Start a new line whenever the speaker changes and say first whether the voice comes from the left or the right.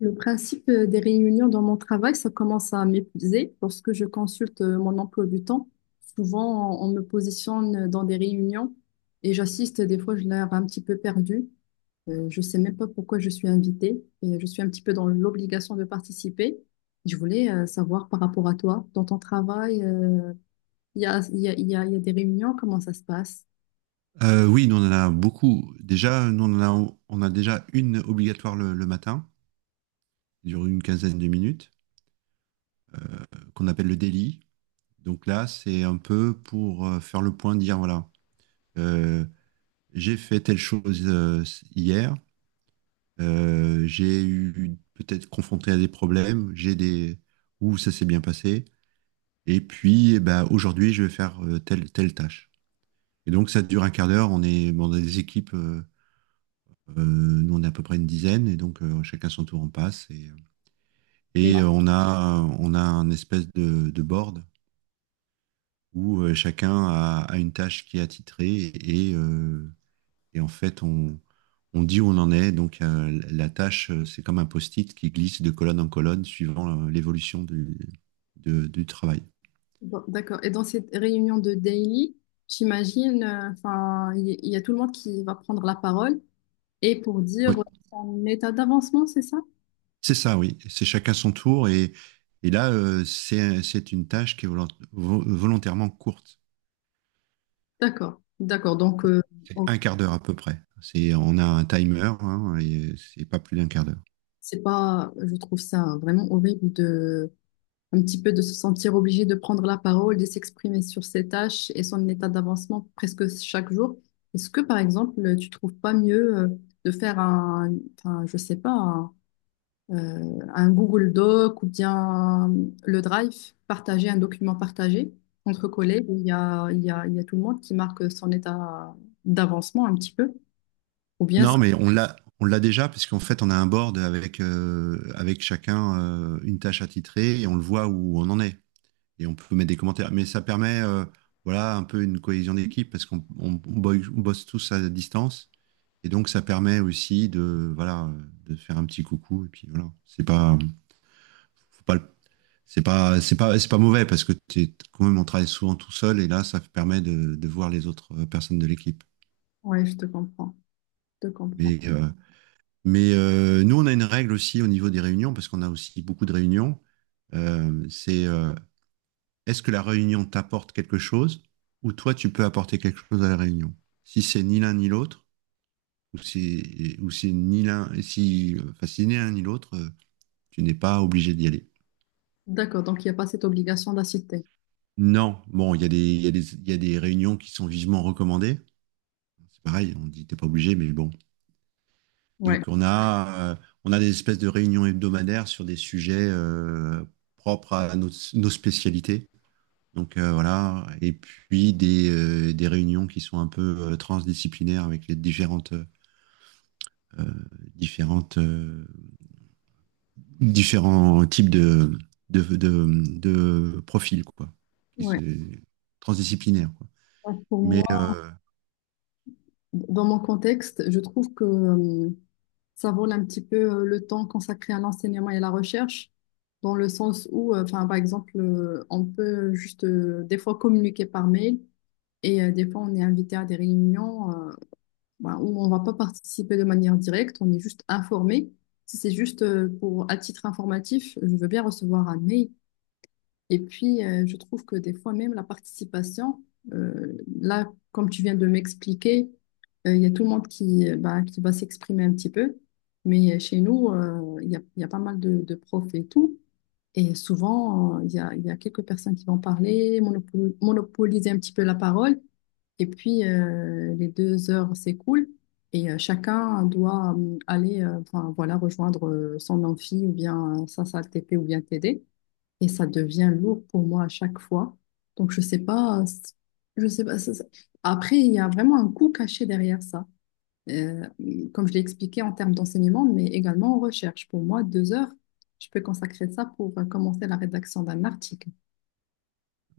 left: Le principe des réunions dans mon travail, ça commence à m'épuiser lorsque je consulte mon emploi du temps. Souvent, on me positionne dans des réunions et j'assiste. Des fois, je ai l'air un petit peu perdue. Je sais même pas pourquoi je suis invitée et je suis un petit peu dans l'obligation de participer. Je voulais savoir par rapport à toi, dans ton travail, il y a, il y a, il y a, il y a des réunions, comment ça se passe?
right: Oui, nous on en a beaucoup. Déjà, nous on en a, on a déjà une obligatoire le matin, qui dure une quinzaine de minutes, qu'on appelle le daily. Donc là, c'est un peu pour faire le point, dire voilà, euh, j'ai fait telle chose hier, j'ai eu peut-être confronté à des problèmes, j'ai des où ça s'est bien passé, et puis eh ben, aujourd'hui je vais faire telle tâche. Et donc ça dure un quart d'heure. On est dans des équipes. Nous, on est à peu près une dizaine, et donc chacun son tour en passe. Et, euh,
left: Et,
right: et euh, on a un espèce de board où chacun a, a une tâche qui est attitrée, et en fait, on dit où on en est. Donc, la tâche, c'est comme un post-it qui glisse de colonne en colonne suivant l'évolution du, du travail.
left: bon, d'accord. Et dans cette réunion de daily, j'imagine, enfin, il y a tout le monde qui va prendre la parole. Et pour
right: Oui,
left: dire en état d'avancement, c'est ça?
right: c'est ça, oui. C'est chacun son tour, et là, c'est une tâche qui est volontairement courte.
left: D'accord, d'accord. Donc,
right: C'est
left: on-
right: un quart d'heure à peu près. C'est, on a un timer, hein, et c'est pas plus d'un quart d'heure.
left: c'est pas, je trouve ça vraiment horrible de, un petit peu de se sentir obligé de prendre la parole, de s'exprimer sur ses tâches et son état d'avancement presque chaque jour. Est-ce que, par exemple, tu trouves pas mieux de faire un, enfin, je sais pas, un Google Doc ou bien le Drive, partager un document partagé entre collègues, où Il y a, il y a, il y a tout le monde qui marque son état d'avancement un petit peu. Ou bien,
right: Non, mais on l'a déjà, puisqu'en fait, on a un board avec, avec chacun une tâche attitrée et on le voit où on en est. Et on peut mettre des commentaires. Mais ça permet, voilà, un peu une cohésion d'équipe parce qu'on on bosse tous à distance. Et donc, ça permet aussi de, voilà, de faire un petit coucou. Et puis, voilà, faut pas le c'est pas mauvais parce que t'es quand même on travaille souvent tout seul et là ça permet de voir les autres personnes de l'équipe.
left: ouais, je te comprends.
right: Mais euh, Nous on a une règle aussi au niveau des réunions parce qu'on a aussi beaucoup de réunions. C'est Est-ce que la réunion t'apporte quelque chose ou toi tu peux apporter quelque chose à la réunion. Si c'est ni l'un ni l'autre ou si ou c'est ni l'un si enfin si ni l'un ni l'autre, tu n'es pas obligé d'y aller.
left: D'accord, donc il n'y a pas cette obligation d'assister.
right: Non, bon, il y a des réunions qui sont vivement recommandées. C'est pareil, on dit t'es pas obligé, mais bon.
left: Ouais,
right: Donc on a des espèces de réunions hebdomadaires sur des sujets propres à nos, nos spécialités. Donc voilà, et puis des réunions qui sont un peu transdisciplinaires avec les différentes, euh, différentes, euh, différents types de profils, quoi, qui se-
left: ouais.
right: transdisciplinaires, quoi.
left: Donc, pour
right: Mais
left: moi,
right: euh,
left: dans mon contexte, je trouve que ça vole un petit peu le temps consacré à l'enseignement et à la recherche, dans le sens où, enfin, par exemple, on peut juste des fois communiquer par mail. Et des fois, on est invité à des réunions bah, où on ne va pas participer de manière directe, on est juste informé. Si c'est juste pour, à titre informatif, je veux bien recevoir un mail. Et puis, je trouve que des fois, même la participation, là, comme tu viens de m'expliquer, il y a tout le monde qui, bah, qui va s'exprimer un petit peu. Mais chez nous, il y a pas mal de profs et tout. Et souvent, il y a quelques personnes qui vont parler, monopoliser un petit peu la parole. Et puis, les 2 heures s'écoulent et chacun doit aller enfin, voilà, rejoindre son amphi ou bien sa salle TP ou bien TD. Et ça devient lourd pour moi à chaque fois. Donc, je sais pas, je sais pas. Après, il y a vraiment un coût caché derrière ça. Comme je l'ai expliqué en termes d'enseignement, mais également en recherche. Pour moi, 2 heures, je peux consacrer ça pour commencer la rédaction d'un article.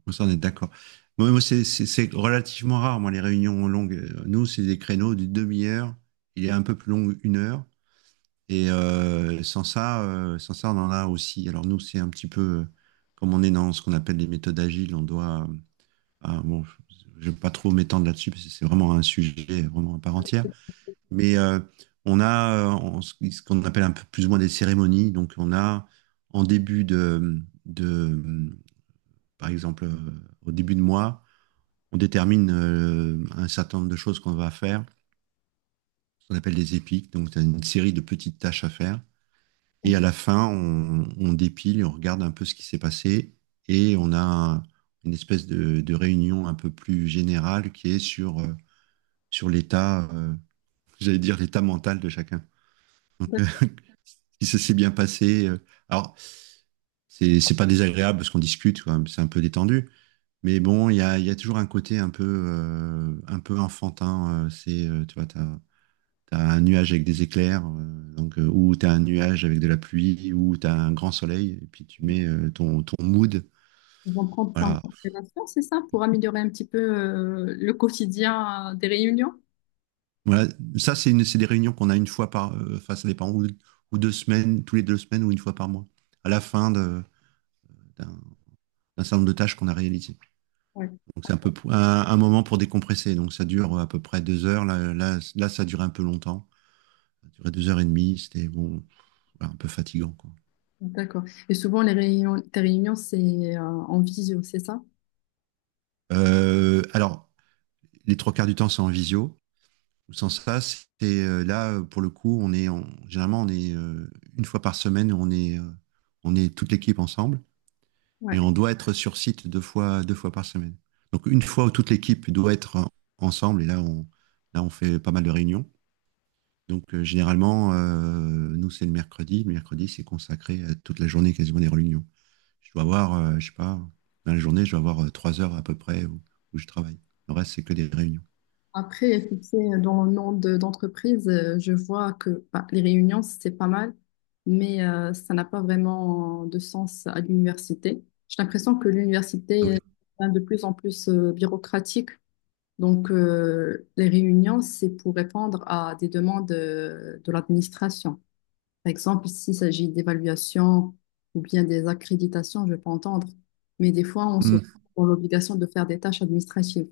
right: Moi, ça, on est d'accord. Moi, c'est c'est relativement rare, moi, les réunions longues. Nous, c'est des créneaux d'une demi-heure. Il est un peu plus long, une heure. Et sans ça, on en a aussi. Alors, nous, c'est un petit peu, comme on est dans ce qu'on appelle les méthodes agiles, on doit. Ah, bon, je ne vais pas trop m'étendre là-dessus, parce que c'est vraiment un sujet vraiment à part entière. Mais euh, on a ce qu'on appelle un peu plus ou moins des cérémonies. Donc, on a en début de par exemple, au début de mois, on détermine un certain nombre de choses qu'on va faire, ce qu'on appelle des épiques, donc tu une série de petites tâches à faire. Et à la fin, on dépile et on regarde un peu ce qui s'est passé et on a une espèce de réunion un peu plus générale qui est sur, sur l'état, j'allais dire l'état mental de chacun. Donc, si ça s'est bien passé, alors c'est pas désagréable parce qu'on discute, quoi, c'est un peu détendu. Mais bon, il y a toujours un côté un peu enfantin. Tu vois, t'as un nuage avec des éclairs, ou t'as un nuage avec de la pluie, ou t'as un grand soleil, et puis tu mets ton, ton mood.
left: Ils vont prendre ça en
right: Voilà.
left: considération, c'est ça, pour améliorer un petit peu le quotidien des réunions?
right: Voilà. Ça, c'est c'est des réunions qu'on a une fois par, enfin, ça dépend, ou deux semaines, tous les deux semaines, ou une fois par mois, à la fin d'un d'un certain nombre de tâches qu'on a réalisées.
left: Ouais,
right: Donc, c'est un peu un moment pour décompresser. Donc, ça dure à peu près deux heures. Là, ça dure un peu longtemps. Ça durait deux heures et demie. C'était bon, voilà, un peu fatigant, quoi.
left: d'accord. Et souvent, les réunions, tes réunions, c'est en visio, c'est ça?
right: Alors, les trois quarts du temps, c'est en visio. Sans ça, c'est là pour le coup, on est en, généralement on est une fois par semaine, on est toute l'équipe ensemble
left: Ouais.
right: et on doit être sur site deux fois par semaine. Donc une fois où toute l'équipe doit être ensemble et là on fait pas mal de réunions. Donc généralement nous c'est le mercredi c'est consacré à toute la journée quasiment des réunions. Je dois avoir je sais pas dans la journée je dois avoir trois heures à peu près où, où je travaille. Le reste c'est que des réunions.
left: Après, tu sais, dans le monde d'entreprise, je vois que bah, les réunions, c'est pas mal, mais ça n'a pas vraiment de sens à l'université. J'ai l'impression que
right: Ah
left: l'université
right: oui.
left: est de plus en plus bureaucratique. Donc, les réunions, c'est pour répondre à des demandes de, l'administration. Par exemple, s'il s'agit d'évaluation ou bien des accréditations, je peux entendre. Mais des fois, on se retrouve
right: Mmh.
left: dans l'obligation de faire des tâches administratives.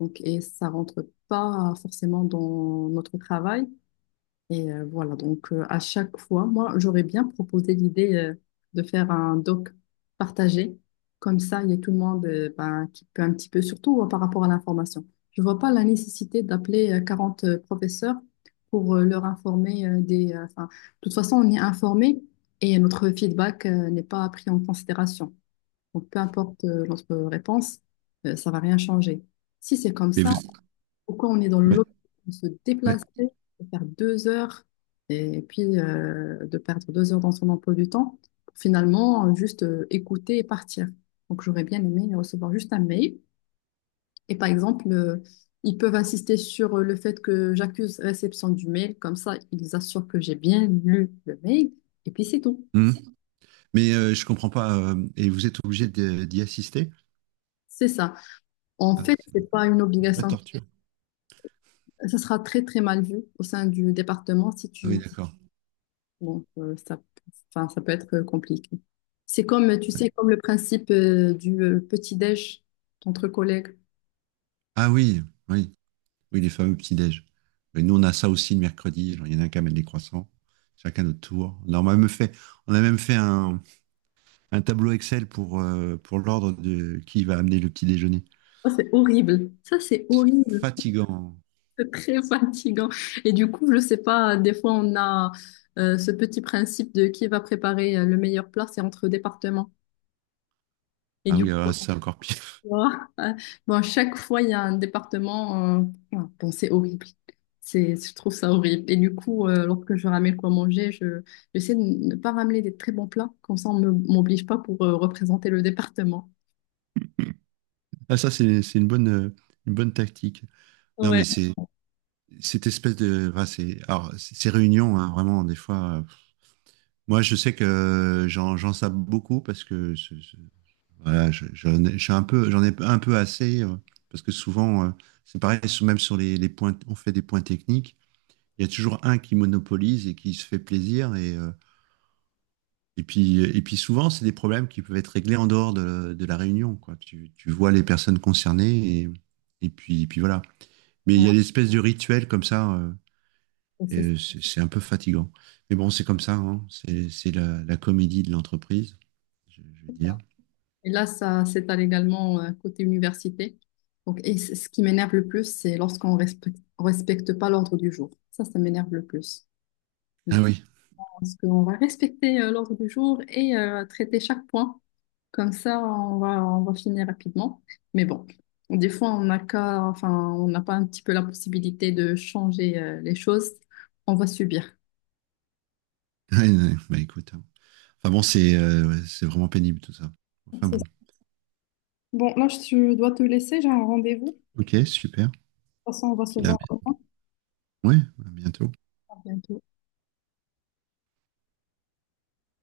left: Donc, et ça rentre pas forcément dans notre travail. Et voilà, donc à chaque fois, moi, j'aurais bien proposé l'idée de faire un doc partagé. Comme ça, il y a tout le monde ben, qui peut un petit peu, surtout par rapport à l'information. Je vois pas la nécessité d'appeler 40 professeurs pour leur informer enfin, de toute façon, on est informé et notre feedback n'est pas pris en considération. Donc, peu importe notre réponse, ça va rien changer. Si c'est comme
right: Et
left: ça,
right: vous...
left: pourquoi on est dans
right: Ouais.
left: l'autre, on se
right: Ouais.
left: déplacer, de faire 2 heures, et puis de perdre 2 heures dans son emploi du temps, pour finalement juste écouter et partir. Donc j'aurais bien aimé recevoir juste un mail. Et par exemple, ils peuvent insister sur le fait que j'accuse réception du mail, comme ça ils assurent que j'ai bien lu le mail, et puis c'est tout.
right: Mmh. Je comprends pas. Et vous êtes obligé d'y assister?
left: C'est ça. En
right: Ah,
left: fait,
right: c'est une
left: c'est pas une
right: vraie
left: obligation.
right: torture.
left: Ça sera très très mal vu au sein du département si
right: Ah oui,
left: tu.
right: d'accord.
left: Donc, ça, enfin, ça peut être compliqué. C'est comme, tu sais, comme le principe du petit-déj entre collègues.
right: Ah oui, oui, oui, les fameux petits-déj. Et nous, on a ça aussi le mercredi. Genre, il y en a un qui amène des croissants, chacun notre tour. Alors, on a même fait un tableau Excel pour l'ordre de qui va amener le petit déjeuner.
left: Ça, c'est horrible. Ça, c'est
right: C'est
left: horrible.
right: fatigant.
left: C'est très fatigant. Et du coup, je sais pas, des fois, on a ce petit principe de qui va préparer le meilleur plat, c'est entre départements. Et
right: Ah
left: du
right: oui, alors là,
left: coup,
right: c'est encore pire.
left: moi, bon, à chaque fois, il y a un département. Bon, c'est horrible. C'est, je trouve ça horrible. Et du coup, lorsque je ramène quoi manger, je, j'essaie de ne pas ramener des très bons plats. Comme ça, on ne m'oblige pas pour représenter le département.
right: Ah, ça, c'est une bonne tactique. Non,
left: Ouais.
right: mais c'est cette espèce de. Enfin, c'est, alors, ces réunions, hein, vraiment, des fois. Moi, je sais que j'en sape beaucoup parce que voilà, je suis un peu, j'en ai un peu assez parce que souvent, c'est pareil, même sur les points, on fait des points techniques, il y a toujours un qui monopolise et qui se fait plaisir et puis souvent, c'est des problèmes qui peuvent être réglés en dehors de la réunion, quoi. Tu vois les personnes concernées et puis voilà. Mais il
left: Ouais,
right: y a l'espèce de rituel comme ça,
left: c'est ça,
right: et c'est un peu fatigant. Mais bon, c'est comme ça, hein. C'est la, la comédie de l'entreprise. Je veux dire.
left: quoi. Et là, ça s'étale également côté université. Donc, et ce qui m'énerve le plus, c'est lorsqu'on respecte pas l'ordre du jour. Ça m'énerve le plus. Mm.
right: Ah oui,
left: Pense qu'on va respecter l'ordre du jour et traiter chaque point. Comme ça, on va finir rapidement. Mais bon, des fois, on n'a qu'à, enfin, on n'a pas un petit peu la possibilité de changer les choses. On va subir.
right: ouais, ouais, bah écoute. Hein. Enfin bon, c'est ouais, c'est vraiment pénible tout ça. Enfin
left: C'est
right: bon.
left: ça. Bon, là, je dois te laisser, j'ai un rendez-vous. De
right: Ok, super.
left: toute façon, on va se
right: Puis à-
left: voir demain.
right: ouais, à bientôt.
left: À bientôt.